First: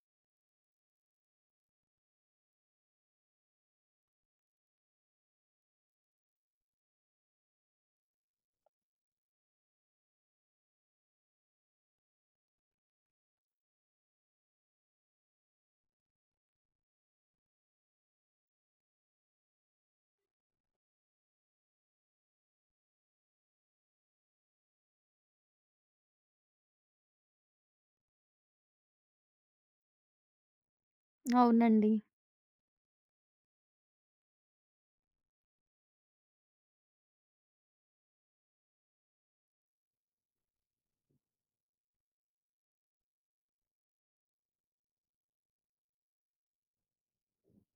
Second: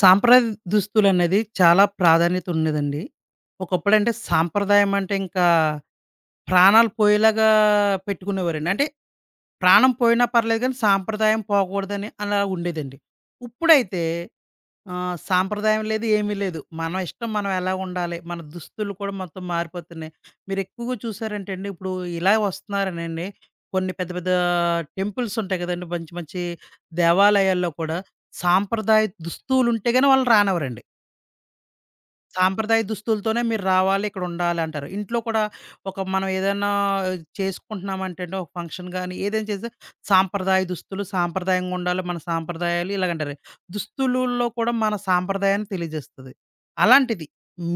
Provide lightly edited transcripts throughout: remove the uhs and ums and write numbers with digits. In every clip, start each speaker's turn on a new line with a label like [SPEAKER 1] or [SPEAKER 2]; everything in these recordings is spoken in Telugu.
[SPEAKER 1] సాంప్రదాయ దుస్తులనేది చాలా ప్రాధాన్యత ఉండేదండి. ఒకప్పుడంటే సాంప్రదాయం అంటే ఇంకా ప్రాణాలు పోయేలాగా పెట్టుకునేవారండి. అంటే ప్రాణం పోయినా పర్లేదు కానీ సాంప్రదాయం పోకూడదని అలా ఉండేదండి. ఇప్పుడైతే సాంప్రదాయం లేదు ఏమీ లేదు. మనం ఇష్టం మనం ఎలా ఉండాలి. మన దుస్తులు కూడా మొత్తం మారిపోతున్నాయి. మీరు ఎక్కువగా చూసారంటే అండి ఇప్పుడు ఇలా వస్తున్నారనండి కొన్ని పెద్ద పెద్ద టెంపుల్స్ ఉంటాయి కదండీ! మంచి మంచి దేవాలయాల్లో కూడా సాంప్రదాయ దుస్తులు ఉంటే గాని వాళ్ళని రానివ్వరండి.
[SPEAKER 2] అవునండి.
[SPEAKER 1] సాంప్రదాయ దుస్తులతోనే మీరు రావాలి, ఇక్కడుండాలంటారు. ఇంట్లో కూడా ఒక మనం ఏదైనా చేసుకుంటున్నామంటేండి ఒక ఫంక్షన్ గాని, ఏదైనా చేసినా సాంప్రదాయ దుస్తులు, సాంప్రదాయంగా ఉండాలి, మన సాంప్రదాయాలు ఇలాగంటారు. దుస్తులుల్లో కూడా మన సాంప్రదాయాన్ని తెలియజేస్తది. అలాంటిది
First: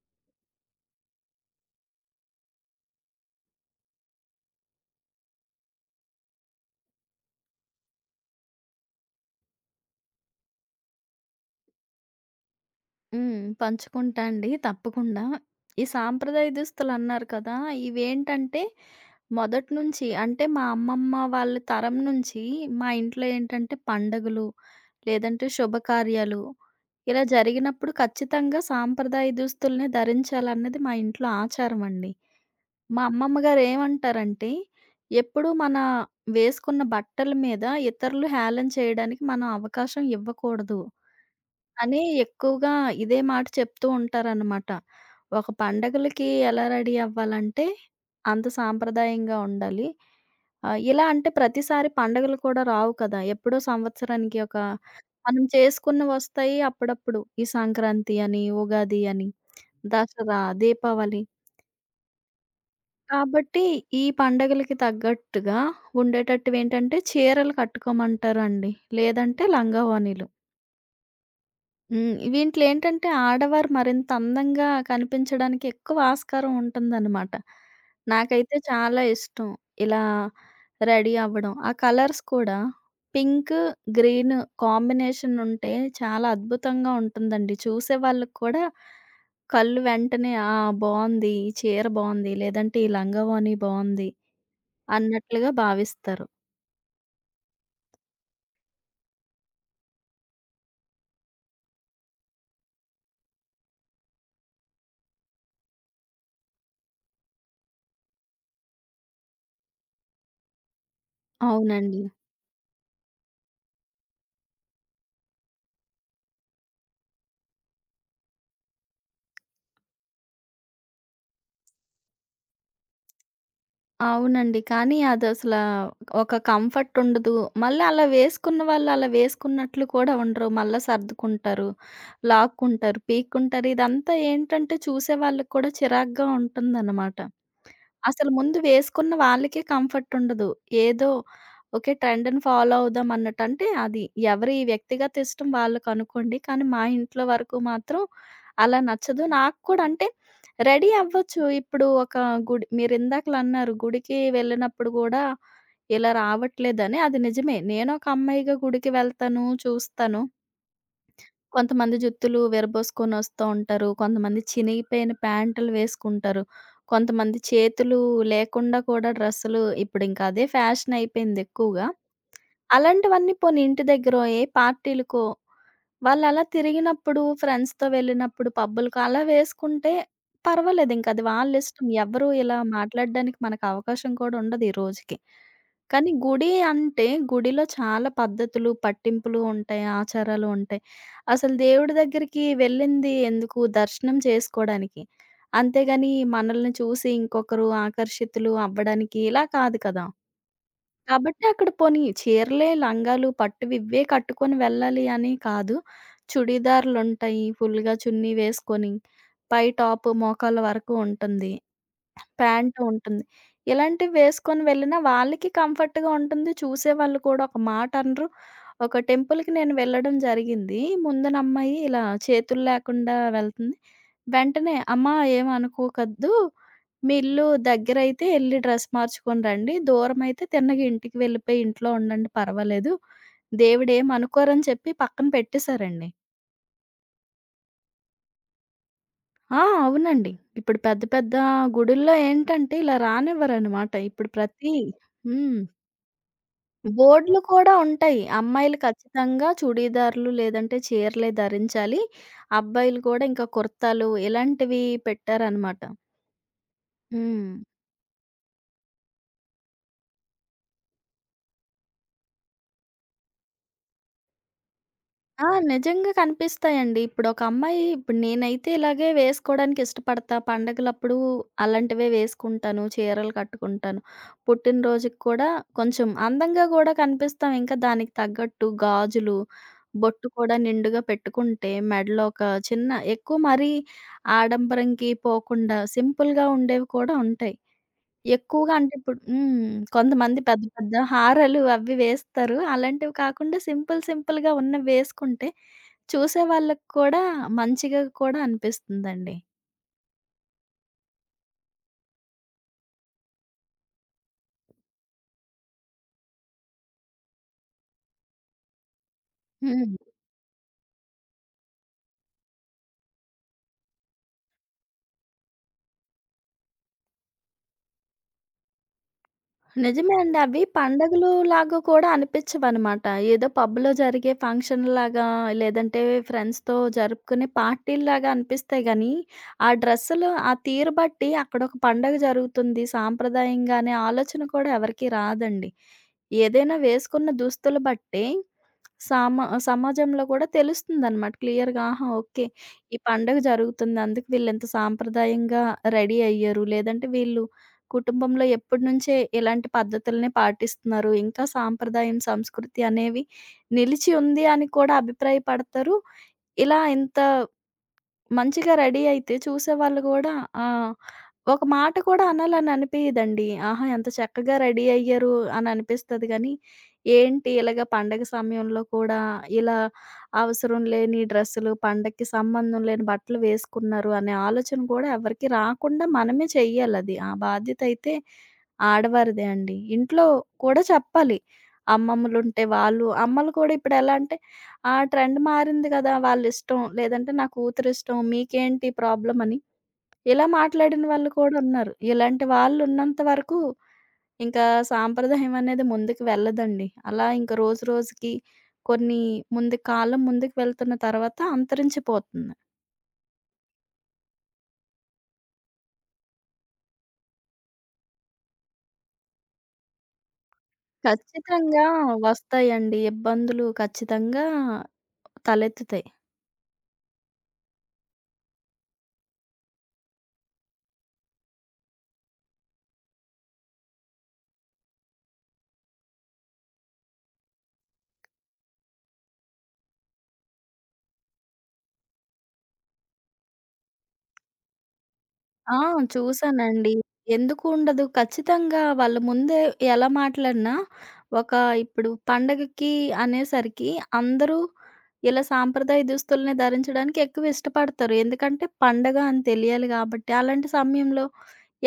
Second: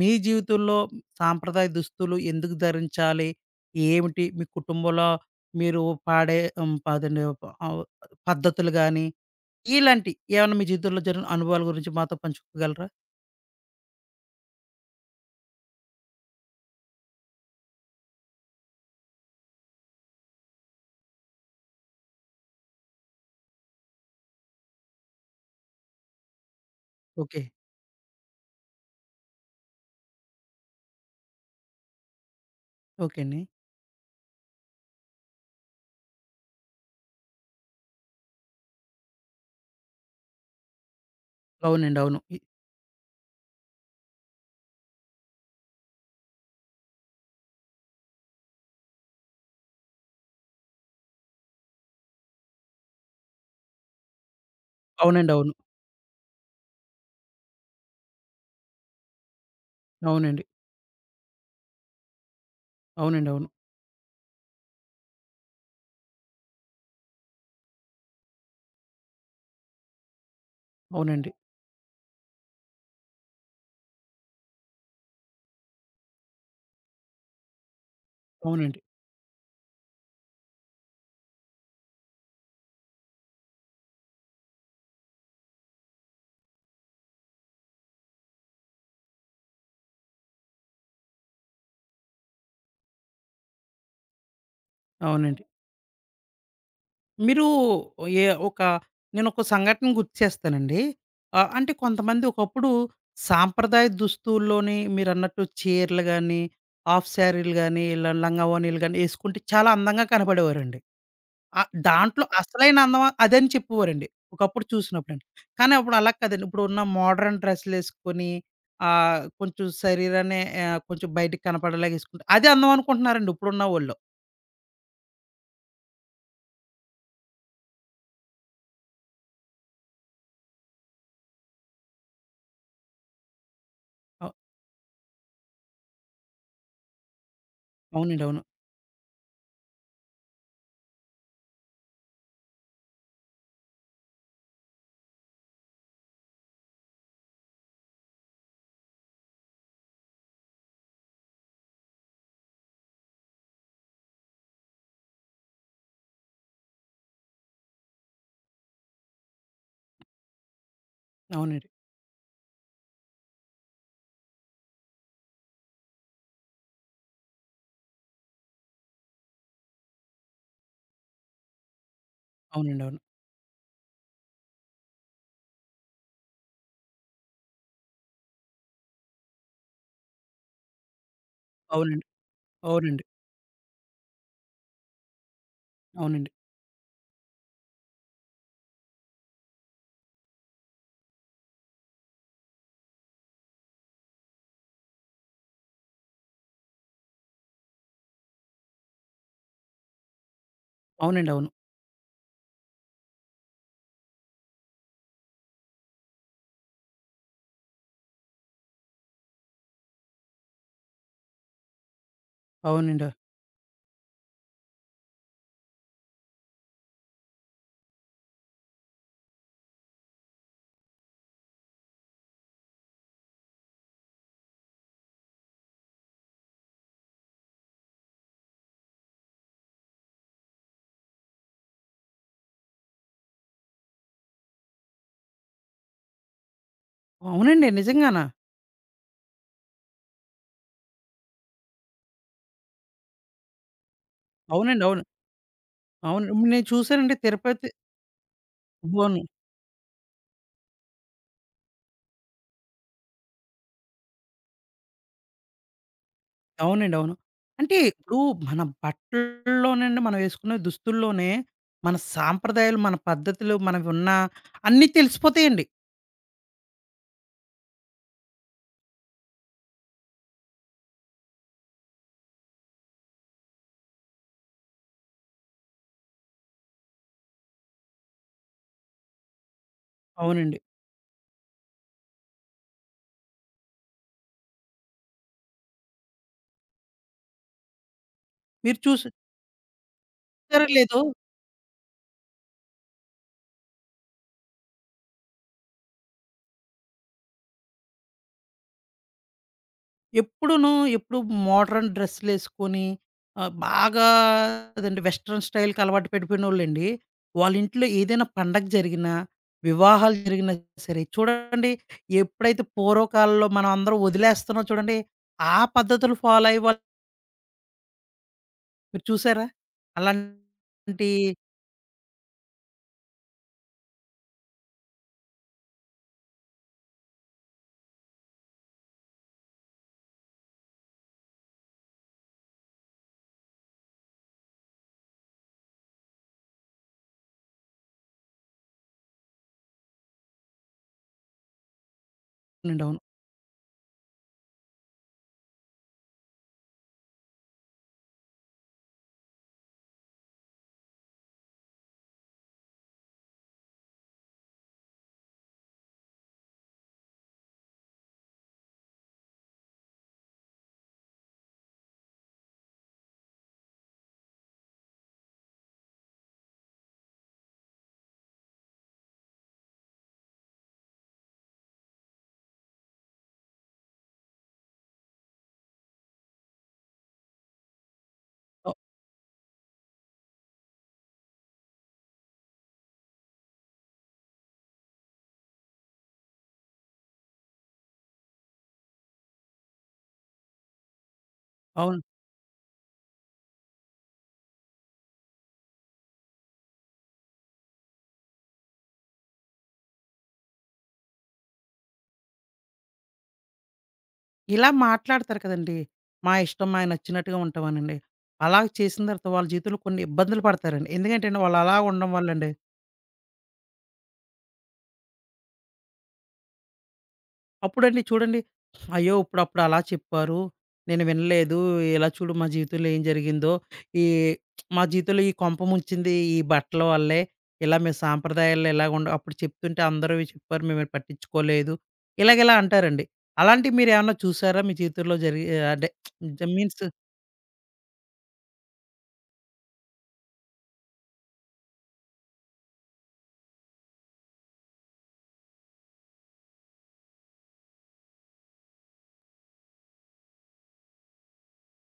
[SPEAKER 1] మీ జీవితంలో సాంప్రదాయ దుస్తులు ఎందుకు ధరించాలి? ఏమిటి? మీ కుటుంబంలో మీరు పాడే అదండి ఆహ్, పద్ధతులు గాని, ఇలాంటియి ఏమన్నా మీ జీవితంలో జరిగిన అనుభవాల గురించి మాతో పంచుకోగలరా?
[SPEAKER 2] హ్మ్. పంచుకుంటా అండి తప్పకుండా. ఈ సాంప్రదాయ దుస్తులు అన్నారు కదా! ఇవేంటంటే మొదటి నుంచి అంటే మా అమ్మమ్మ వాళ్ళ తరం నుంచి మా ఇంట్లో ఏంటంటే పండగలు, లేదంటే శుభకార్యాలు ఇలా
[SPEAKER 1] ఓకే.
[SPEAKER 2] జరిగినప్పుడు ఖచ్చితంగా సాంప్రదాయ దుస్తుల్ని ధరించాలన్నది మా ఇంట్లో ఆచారం అండి. మా
[SPEAKER 1] ఓకే
[SPEAKER 2] అమ్మమ్మ
[SPEAKER 1] అండి.
[SPEAKER 2] గారు ఏమంటారంటే, ఎప్పుడూ మన వేసుకున్న బట్టల మీద ఇతరులు హేళన చేయడానికి మనం అవకాశం ఇవ్వకూడదు
[SPEAKER 1] అవునండి.
[SPEAKER 2] అని
[SPEAKER 1] అవును.
[SPEAKER 2] ఎక్కువగా ఇదే మాట చెప్తూ ఉంటారనమాట. ఒక పండగలకి ఎలా రెడీ అవ్వాలంటే, అంత సాంప్రదాయంగా ఉండాలి. ఇలా అంటే ప్రతిసారి పండగలు కూడా రావు కదా! ఎప్పుడో సంవత్సరానికి ఒక
[SPEAKER 1] అవునండి.
[SPEAKER 2] మనం
[SPEAKER 1] అవును.
[SPEAKER 2] చేసుకున్నవొస్తాయి అప్పుడప్పుడు. ఈ సంక్రాంతి అని, ఉగాది అని, దసరా,
[SPEAKER 1] అవునండి.
[SPEAKER 2] దీపావళి.
[SPEAKER 1] అవునండి. అవును.
[SPEAKER 2] కాబట్టి ఈ పండగలకి తగ్గట్టుగా ఉండేటట్టువేంటంటే చీరలు కట్టుకోమంటారండి. లేదంటే లంగా ఓణీలు.
[SPEAKER 1] అవునండి.
[SPEAKER 2] హ్మ్. వీంట్లో ఏంటంటే ఆడవారు మరింత అందంగా కనిపించడానికి ఎక్కువ ఆస్కారం ఉంటుందనమాట. నాకైతే
[SPEAKER 1] అవునండి.
[SPEAKER 2] చాలా ఇష్టం. ఇలా రెడీ అవ్వడం. ఆ కలర్స్ కూడా పింక్, గ్రీన్ కాంబినేషన్ ఉంటే చాలా అద్భుతంగా ఉంటుందండి. చూసే వాళ్ళకి కూడా కళ్ళు వెంటనే ఆ! బావుంది. ఈ చీర బావుంది. లేదంటే ఈ లంగావోణి బావుంది
[SPEAKER 1] అవునండి.
[SPEAKER 2] అన్నట్లుగా భావిస్తారు.
[SPEAKER 1] మీరు ఏ ఒక నేనొక సంఘటన గుర్తు చేస్తానండి. అంటే కొంతమంది ఒకప్పుడు సాంప్రదాయ దుస్తుల్లోని మీరన్నట్టు చీరలు గాని, హాఫ్ శారీలు గాని, ఇలా లంగా ఓణీలు గాని యేసుకుంటే చాలా అందంగా కనపడేవారండి.
[SPEAKER 2] అవునండి.
[SPEAKER 1] దాంట్లో అసలైన అందం అదని చెప్పేవారండి. ఒకప్పుడు చూసినప్పుడండి. కానీ అప్పుడు అలా కాదండి. ఇప్పుడున్న మోడర్న్ డ్రెస్సులేసుకొని కొంచెం శరీరాన్ని కొంచెం బయటికి కనపడేలాగా యేసుకుంటే అదే అందం అనుకుంటున్నారండి ఇప్పుడున్న వోళ్ళు.
[SPEAKER 2] అవునండి. కానీ అదసలా ఒక కంఫర్ట్ ఉండదు. మళ్ళీ అలా వేసుకున్న వాళ్ళు అలా వేసుకున్నట్లు కూడా ఉండరు. మళ్ళా సర్దుకుంటారు, లాక్కుంటారు, పీక్కుంటారు. ఇదంతా
[SPEAKER 1] అవ్
[SPEAKER 2] ఏంటంటే చూసే వాళ్ళకి కూడా చిరాకుగా ఉంటుందన్నమాట.
[SPEAKER 1] అవునండి.
[SPEAKER 2] అసలు
[SPEAKER 1] అవును.
[SPEAKER 2] ముందు వేసుకున్న వాళ్ళకే కంఫర్ట్ ఉండదు. ఏదో ఓకే. ట్రెండ్‌ని ఫాలో అవుదాం అన్నట్టు. అంటే అది ఎవరి వ్యక్తిగత ఇష్టం వాళ్ళకనుకోండి. కానీ మా ఇంట్లో వరకు మాత్రం అలా నచ్చదు. నాకు కూడా అంటే రెడీ అవ్వచ్చు. ఇప్పుడు ఒక గుడి మీరిందాకలన్నారు గుడికి వెళ్ళినప్పుడు గూడా ఇలా రావట్లేదని. అది నిజమే. నేను ఒక అమ్మాయిగా గుడికి వెళ్తాను, చూస్తాను.
[SPEAKER 1] అవునండి.
[SPEAKER 2] కొంతమంది జుత్తులు విరబోసుకొనొస్తూ ఉంటారు. కొంతమంది చినిగిపోయిన ప్యాంటులు వేసుకుంటారు. కొంతమంది చేతులు లేకుండా కూడా డ్రెస్సులు ఇప్పుడింక అదే ఫ్యాషన్ అయిపోయింది ఎక్కువగా.
[SPEAKER 1] అవునండి. అవును.
[SPEAKER 2] అలాంటివన్నీ పోనీ ఇంటి దగ్గరో, ఏ పార్టీలకో వాళ్ళలా తిరిగినప్పుడు, ఫ్రెండ్స్‌తో వెళ్ళినప్పుడు పబ్బులకు అలా వేసుకుంటే పర్వాలేదింక అది వాళ్ళిష్టం.
[SPEAKER 1] అవునండి.
[SPEAKER 2] ఎవ్వరు ఇలా
[SPEAKER 1] అవునండి.
[SPEAKER 2] మాట్లాడడానికి మనకు అవకాశం కూడా ఉండదు ఈ రోజుకి. కానీ
[SPEAKER 1] అవునండి.
[SPEAKER 2] గుడి అంటే, గుడిలో చాలా పద్ధతులు, పట్టింపులు ఉంటాయి, ఆచారాలు ఉంటాయి. అసలు దేవుడి దగ్గరికి వెళ్ళింది ఎందుకు? దర్శనం చేసుకోడానికి. అంతేగాని మనల్ని చూసి ఇంకొకరు ఆకర్షితులు అవ్వడానికి ఇలా కాదు కదా!
[SPEAKER 1] అవునండి.
[SPEAKER 2] కాబట్టి
[SPEAKER 1] అవును.
[SPEAKER 2] అక్కడ పోనీ చీరలే, లంగాలు, పట్టువి ఇవే కట్టుకొని వెళ్ళాలి అని కాదు. చుడీదార్‌లుంటాయి. ఫుల్‌గా చున్నీ వేసుకొని, పై టాప్ మోకాళ్ళ వరకు ఉంటుంది. ప్యాంటు
[SPEAKER 1] అవునండి.
[SPEAKER 2] ఉంటుంది. ఇలాంటివి వేసుకొని వెళ్ళినా వాళ్ళకి కంఫర్ట్‌గా ఉంటుంది. చూసేవాళ్ళు కూడా ఒక మాట అనరు. ఒక టెంపుల్‌కి నేను వెళ్ళడం జరిగింది. ముందునమ్మాయి ఇలా చేతులు లేకుండా వెళ్తుంది. వెంటనే "అమ్మా ఏమి అనుకోకద్దు. మీ ఇల్లు దగ్గరైతే ఎళ్లి డ్రెస్ మార్చుకొని రండి. దూరమైతే తిన్నగా ఇంటికి వెళ్ళిపోయి ఇంట్లో ఉండండి పర్వాలేదు. దేవుడేమి అనుకోరని" చెప్పి పక్కన పెట్టేశారండి.
[SPEAKER 1] అవునండి. నిజంగానా?
[SPEAKER 2] ఆ! అవునండి. ఇప్పుడు పెద్ద పెద్ద గుడుల్లో ఏంటంటే ఇలా రానివ్వరనమాట. ఇప్పుడు ప్రతి
[SPEAKER 1] అవునండి. అవును.
[SPEAKER 2] హ్మ్.
[SPEAKER 1] అవును. నేను చూసానండి
[SPEAKER 2] బోర్డ్‌లు
[SPEAKER 1] తిరుపతి.
[SPEAKER 2] కూడా ఉంటాయి. అమ్మాయిలు
[SPEAKER 1] అవును.
[SPEAKER 2] ఖచ్చితంగా చుడీదార్‌లు లేదంటే చీరలే ధరించాలి. అబ్బాయిలు కూడా ఇంకా కుర్తాలు ఇలాంటివి పెట్టారనమాట.
[SPEAKER 1] అవునండి. అవును.
[SPEAKER 2] హ్మ్.
[SPEAKER 1] అంటే ఇప్పుడు మన బట్టల్లోనండి మనం వేసుకునే దుస్తుల్లోనే మన సాంప్రదాయాలు, మన పద్ధతులు, మనకున్న అన్నీ
[SPEAKER 2] ఆ!
[SPEAKER 1] తెలిసిపోతాయండి.
[SPEAKER 2] నిజంగా కనిపిస్తాయండి. ఇప్పుడొక అమ్మాయి ఇప్పుడు నేనైతే ఇలాగే వేసుకోవడానికి ఇష్టపడతా. పండగలప్పుడు అలాంటివే వేసుకుంటాను. చీరలు కట్టుకుంటాను. పుట్టినరోజుకి కూడా కొంచెం అందంగా గూడా కనిపిస్తాం. ఇంకా దానికి తగ్గట్టు గాజులు, బొట్టు కూడా
[SPEAKER 1] అవునండి.
[SPEAKER 2] నిండుగా పెట్టుకుంటే మెడలో ఒక చిన్న ఎక్కువ మరీ ఆడంబరంకి పోకుండా సింపుల్‌గా ఉండేవి కూడా ఉంటాయి. ఎక్కువగా
[SPEAKER 1] మీరు
[SPEAKER 2] అంటే
[SPEAKER 1] చూసారో
[SPEAKER 2] ఇప్పుడు హ్మ్. కొంతమంది పెద్ద పెద్ద
[SPEAKER 1] లేదో.
[SPEAKER 2] హారాలు అవి వేస్తారు. అలాంటివి కాకుండా సింపుల్ సింపుల్‌గా ఉన్నవి వేసుకుంటే చూసే వాళ్ళకి కూడా మంచిగా కూడా అనిపిస్తుందండి.
[SPEAKER 1] ఎప్పుడును ఎప్పుడు మోడర్న్ డ్రెస్సులేసుకొని బాగా అదండి వెస్టర్న్ స్టైల్‌కి అలవాటు పడిపోయినోళ్ళండి. వాళ్ళ ఇంట్లో ఏదైనా పండగ జరిగినా,
[SPEAKER 2] హ్మ్.
[SPEAKER 1] వివాహాలు జరిగినా సరే చూడండి, ఎప్పుడైతే పూర్వకాలంలో మనం అందరం వదిలేస్తున్నాం చూడండి, ఆ పద్ధతులు ఫాలో అయ్యే వాళ్ళు, మీరు చూసారా?
[SPEAKER 2] నిజమే
[SPEAKER 1] అలాంటి
[SPEAKER 2] అండి. అవి
[SPEAKER 1] అవునండి.
[SPEAKER 2] పండగలు లాగా కూడా అనిపిచ్చవనమాట. ఏదో పబ్‌లో జరిగే ఫంక్షన్‌లాగా లేదంటే ఫ్రెండ్స్‌తో జరుపుకునే పార్టీల్లాగా అనిపిస్తాయి గానీ, ఆ డ్రెస్సులు, ఆ తీరు బట్టి అక్కడొక పండగ జరుగుతుంది సాంప్రదాయంగా అనే ఆలోచన కూడా ఎవరికీ రాదండి. ఏదైనా వేసుకున్న దుస్తులు బట్టే సామ సమాజంలో కూడా తెలుస్తుందనమాట క్లియర్‌గా. ఆహా! ఓకే.
[SPEAKER 1] అవును.
[SPEAKER 2] ఈ పండగ జరుగుతుంది. అందుకు వీళ్ళింత సాంప్రదాయంగా రెడీ అయ్యారు. లేదంటే వీళ్ళు కుటుంబంలో ఎప్పటినుంచే ఇలాంటి పద్ధతులనే పాటిస్తున్నారు. ఇంకా సాంప్రదాయం, సంస్కృతి అనేవి నిలిచి ఉంది అని కూడా అభిప్రాయపడతారు. ఇలా ఇంత మంచిగా రెడీ అయితే చూసేవాళ్ళు గూడా ఆ! ఒక మాట కూడా అనాలని అనిపియదండి. ఆహా! ఎంత చక్కగా రెడీ అయ్యారు అని అనిపిస్తది గానీ, ఏంటి ఇలాగ పండగ సమయంలో కూడా ఇలా అవసరం లేని డ్రెస్సులు, పండగకి సంబంధం లేని బట్టలు వేసుకున్నారు అనే ఆలోచన కూడా ఎవరికీ రాకుండా మనమే చెయ్యాలది. ఆ బాధ్యత అయితే
[SPEAKER 1] అవ్
[SPEAKER 2] ఆడవారిదే అండి. ఇంట్లో కూడా చెప్పాలి. అమ్మమ్మలుంటే వాళ్ళు అమ్మలు కూడా ఇప్పుడెలా అంటే, ఆ ట్రెండ్ మారింది కదా! వాళ్ళిష్టం లేదంటే నా కూతురిష్టం మీకేంటి ప్రాబ్లమని ఇలా మాట్లాడిన వాళ్ళు కూడా ఉన్నారు.
[SPEAKER 1] అవును.
[SPEAKER 2] ఇలాంటి వాళ్ళున్నంత వరకు ఇంకా సాంప్రదాయం అనేది ముందుకు వెళ్ళదండి. అలా ఇంక రోజు రోజుకి కొన్ని ముందు కాలం ముందుకు వెళ్తున్న తర్వాత అంతరించిపోతుంది.
[SPEAKER 1] ఇలా మాట్లాడతారు కదండీ. మా ఇష్టం, మాకు నచ్చినట్టుగా ఉంటామనండి. అలా చేసిన తర్వాత వాళ్ళ జీవితంలో కొన్ని ఇబ్బందులు పడతారండి. ఎందుకంటే అండి వాళ్ళు అలా
[SPEAKER 2] ఖచ్చితంగా
[SPEAKER 1] ఉండడం వల్లండి
[SPEAKER 2] వస్తాయండి. ఇబ్బందులు ఖచ్చితంగా తలెత్తుతాయి.
[SPEAKER 1] అప్పుడండి చూడండి, అయ్యో! ఇప్పుడప్పుడు అలా చెప్పారు. నేను వినలేదు. ఇలా చూడు మా జీవితంలో ఏం జరిగిందో. ఈ మా జీవితంలో ఈ కొంప ముంచింది ఈ బట్టల వల్లే. ఇలా మీ సాంప్రదాయాల్లో ఇలాగుండవు. అప్పుడు చెప్తుంటే అందరూ ఇవి చెప్పారు. మేము ఇది పట్టించుకోలేదు. ఇలాగిలా అంటారండి. అలాంటివి మీరేమన్నా చూసారా? మీ జీవితంలో జరిగే
[SPEAKER 2] ఆ!
[SPEAKER 1] అంటే మీన్స్
[SPEAKER 2] చూసానండి. ఎందుకు ఉండదు? ఖచ్చితంగా వాళ్ళ ముందే ఎలా మాట్లాడినా, ఒక ఇప్పుడు పండగకి అనేసరికి అందరూ ఇలా సాంప్రదాయ దుస్తుల్ని ధరించడానికి ఎక్కువ ఇష్టపడతారు. ఎందుకంటే పండగ అని తెలియాలి గాబట్టి. అలాంటి సమయంలో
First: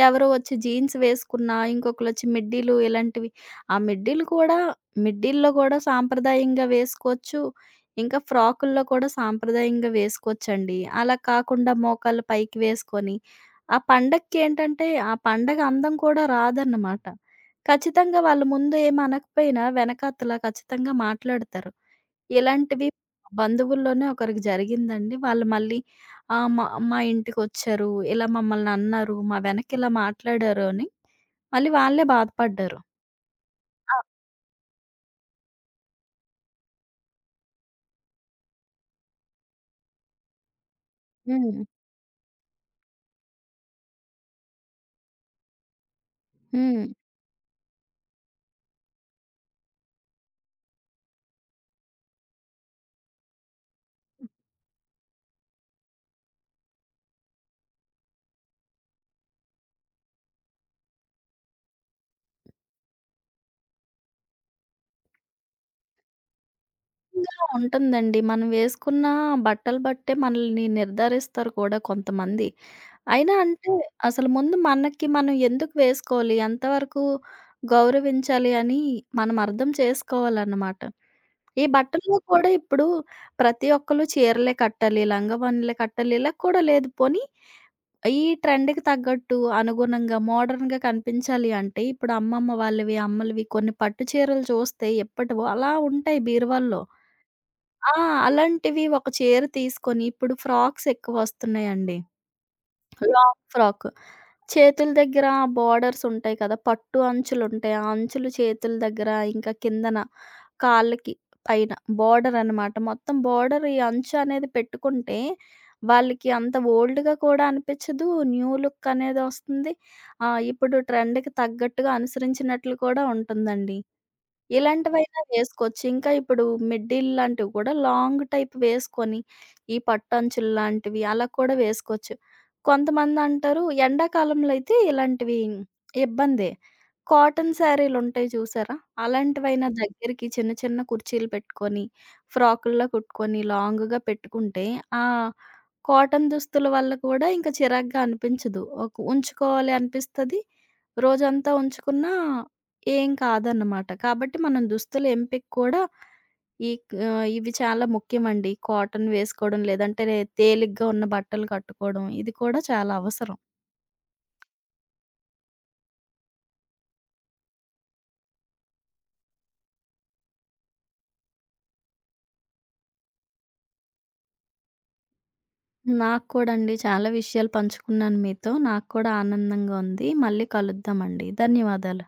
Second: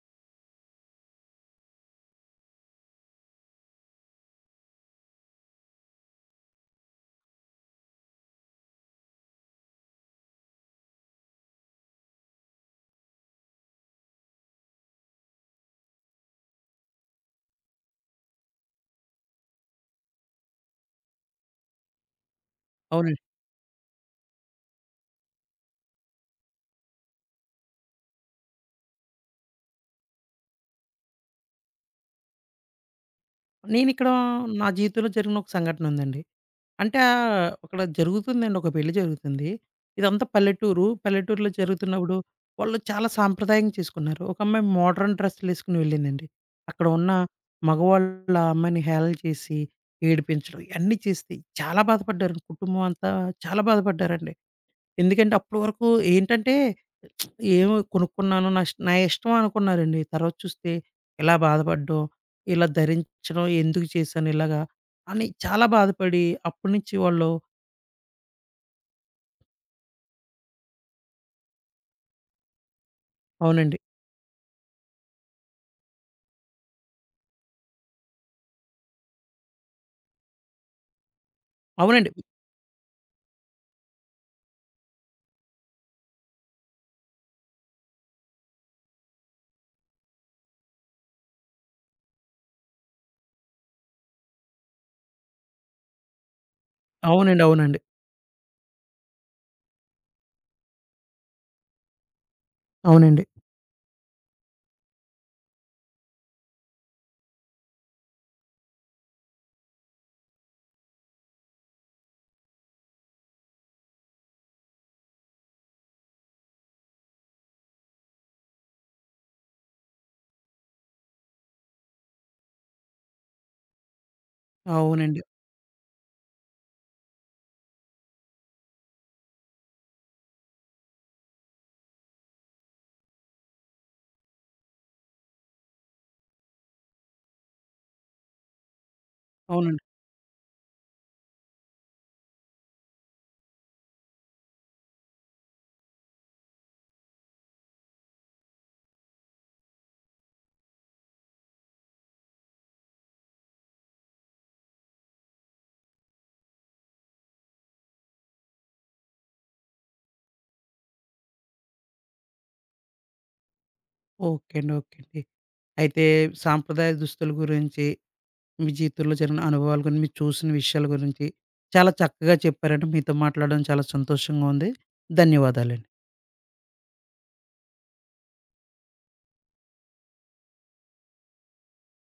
[SPEAKER 2] ఎవరో వచ్చి జీన్స్ వేసుకున్నా, ఇంకొకళ్ళొచ్చి మిడ్డీలు ఇలాంటివి. ఆ మిడ్డీలు కూడా మిడ్డీల్లో గూడా సాంప్రదాయంగా వేసుకోవచ్చు. ఇంకా ఫ్రాకుల్లో కూడా సాంప్రదాయంగా వేసుకోవచ్చండి. అలా కాకుండా మోకాళ్ళు పైకి వేసుకొని ఆ పండగకేంటంటే, ఆ పండగ అందం కూడా రాదన్నమాట. ఖచ్చితంగా వాళ్ళు ముందు ఏమనకపోయినా వెనకాతల ఖచ్చితంగా మాట్లాడతారు. ఇలాంటివి
[SPEAKER 1] అవునండి.
[SPEAKER 2] బంధువుల్లోనే ఒకరికి జరిగిందండి. వాళ్ళు మళ్ళీ ఆహ్, మా మా ఇంటికొచ్చారు, ఇలా మమ్మల్ని అన్నారు, మా వెనక ఇలా మాట్లాడారు అని మళ్ళీ వాళ్ళే బాధపడ్డారు. ఆ!
[SPEAKER 1] నేనిక్కడ నా జీవితంలో జరిగిన ఒక సంఘటన ఉందండి. అంటే అక్కడ జరుగుతుందండి. ఒక పెళ్లి జరుగుతుంది. ఇదంతా పల్లెటూరు. పల్లెటూరులో
[SPEAKER 2] హ్మ్.
[SPEAKER 1] జరుగుతున్నప్పుడు వాళ్ళు చాలా సాంప్రదాయంగా చేసుకున్నారు. ఒక అమ్మాయి మోడర్న్ డ్రెస్సులేసుకొని వెళ్ళిందండి.
[SPEAKER 2] హ్మ్.
[SPEAKER 1] అక్కడ ఉన్న మగవాళ్ళు ఆ అమ్మాయిని హేళన చేసి, ఏడిపించడం ఇయన్నీ చేస్తే చాలా బాధపడ్డారండి. కుటుంబం అంతా చాలా బాధపడ్డారండి. ఎందుకంటే అప్పటి వరకు ఏంటంటే, ఏమో కొనుక్కున్నాను నా ఇష్టం అనుకున్నారండి. తర్వాత చూస్తే ఇలా బాధపడడం, ఇలా ధరించడం ఎందుకు చేశాను ఇలాగా అని చాలా బాధపడి అప్పటి నుంచి వాళ్ళు
[SPEAKER 2] ఖచ్చితంగా ఉంటుందండి. మనం వేసుకున్న బట్టలు బట్టే మనల్ని నిర్ధారిస్తారు కూడా కొంతమంది. అయినా అంటే
[SPEAKER 1] అవునండి.
[SPEAKER 2] అసలు ముందు మనకి మనం ఎందుకు వేసుకోవాలి? ఎంతవరకు గౌరవించాలి అని మనం అర్థం చేసుకోవాలన్నమాట. ఈ
[SPEAKER 1] అవునండి.
[SPEAKER 2] బట్టల్లో కూడా ఇప్పుడు ప్రతి ఒక్కళ్ళు చీరలే కట్టాలి, లంగావోణీలే కట్టాలి ఇలా కూడా లేదు. పోనీ ఈ ట్రెండ్‌కి తగ్గట్టు అనుగుణంగా మోడర్న్‌గా కనిపించాలి అంటే ఇప్పుడు అమ్మమ్మ వాళ్ళవి, అమ్మలవి కొన్ని పట్టు చీరలు చూస్తే ఎప్పటివో అలా ఉంటాయి బీరువాల్లో.
[SPEAKER 1] అవునండి. అవునండి.
[SPEAKER 2] ఆ! అలాంటివి ఒక చీర తీసుకొని ఇప్పుడు ఫ్రాక్స్ ఎక్కువొస్తున్నాయండి.
[SPEAKER 1] అవునండి.
[SPEAKER 2] Long frock. చేతుల దగ్గర బోర్డర్స్ ఉంటాయి కదా! పట్టు అంచులుంటాయి. ఆ అంచులు చేతుల దగ్గర ఇంకా కిందన కాళ్ళకి పైన బోర్డర్ అనమాట. మొత్తం బోర్డర్ ఈ అంచు అనేది పెట్టుకుంటే వాళ్ళకి అంత ఓల్డ్‌గా కూడా అనిపించదు. న్యూ లుక్ అనేది వస్తుంది. ఇప్పుడు ట్రెండ్‌కి తగ్గట్టుగా అనుసరించినట్లు కూడా ఉంటుందండి. ఇలాంటివైనా
[SPEAKER 1] అవునండి.
[SPEAKER 2] వేసుకోవచ్చు. ఇంకా ఇప్పుడు మిడ్డీలు లాంటివి కూడా లాంగ్ టైప్ వేసుకొని, ఈ పట్టంచులు లాంటివి అలా కూడా వేసుకోవచ్చు. కొంతమందంటారు ఎండాకాలంలో అయితే ఇలాంటివి ఇబ్బందే. కాటన్ శారీలుంటాయి చూసారా? అలాంటివైనా
[SPEAKER 1] అవునండి.
[SPEAKER 2] దగ్గరికి చిన్న చిన్న కుర్చీలు పెట్టుకొని, ఫ్రాకుల్లో కుట్టుకొని లాంగ్‌గా పెట్టుకుంటే ఆ కాటన్ దుస్తుల వల్ల కూడా ఇంక చిరాగ్గా అనిపించదు. ఒక ఉంచుకోవాలి అనిపిస్తది. రోజంతా ఉంచుకున్నా ఏం కాదన్నమాట. కాబట్టి మనం దుస్తుల ఎంపిక కూడా ఈ ఇవి చాలా ముఖ్యమండి. కాటన్ వేసుకోవడం లేదంటే తేలిగ్గా ఉన్న బట్టలు కట్టుకోవడం ఇది కూడా చాలా అవసరం.
[SPEAKER 1] ఓకే అండి. ఓకే అండి. అయితే సాంప్రదాయ దుస్తుల గురించి, మీ జీవితంలో జరిగిన అనుభవాల గురించి, మీరు చూసిన విషయాల గురించి చాలా చక్కగా చెప్పారండి. మీతో మాట్లాడడం చాలా సంతోషంగా ఉంది. ధన్యవాదాలండి.
[SPEAKER 2] నాకు కూడా అండి చాలా విషయాలు పంచుకున్నాను మీతో. నాకు కూడా ఆనందంగా ఉంది. మళ్ళీ కలుద్దామండి. ధన్యవాదాలు.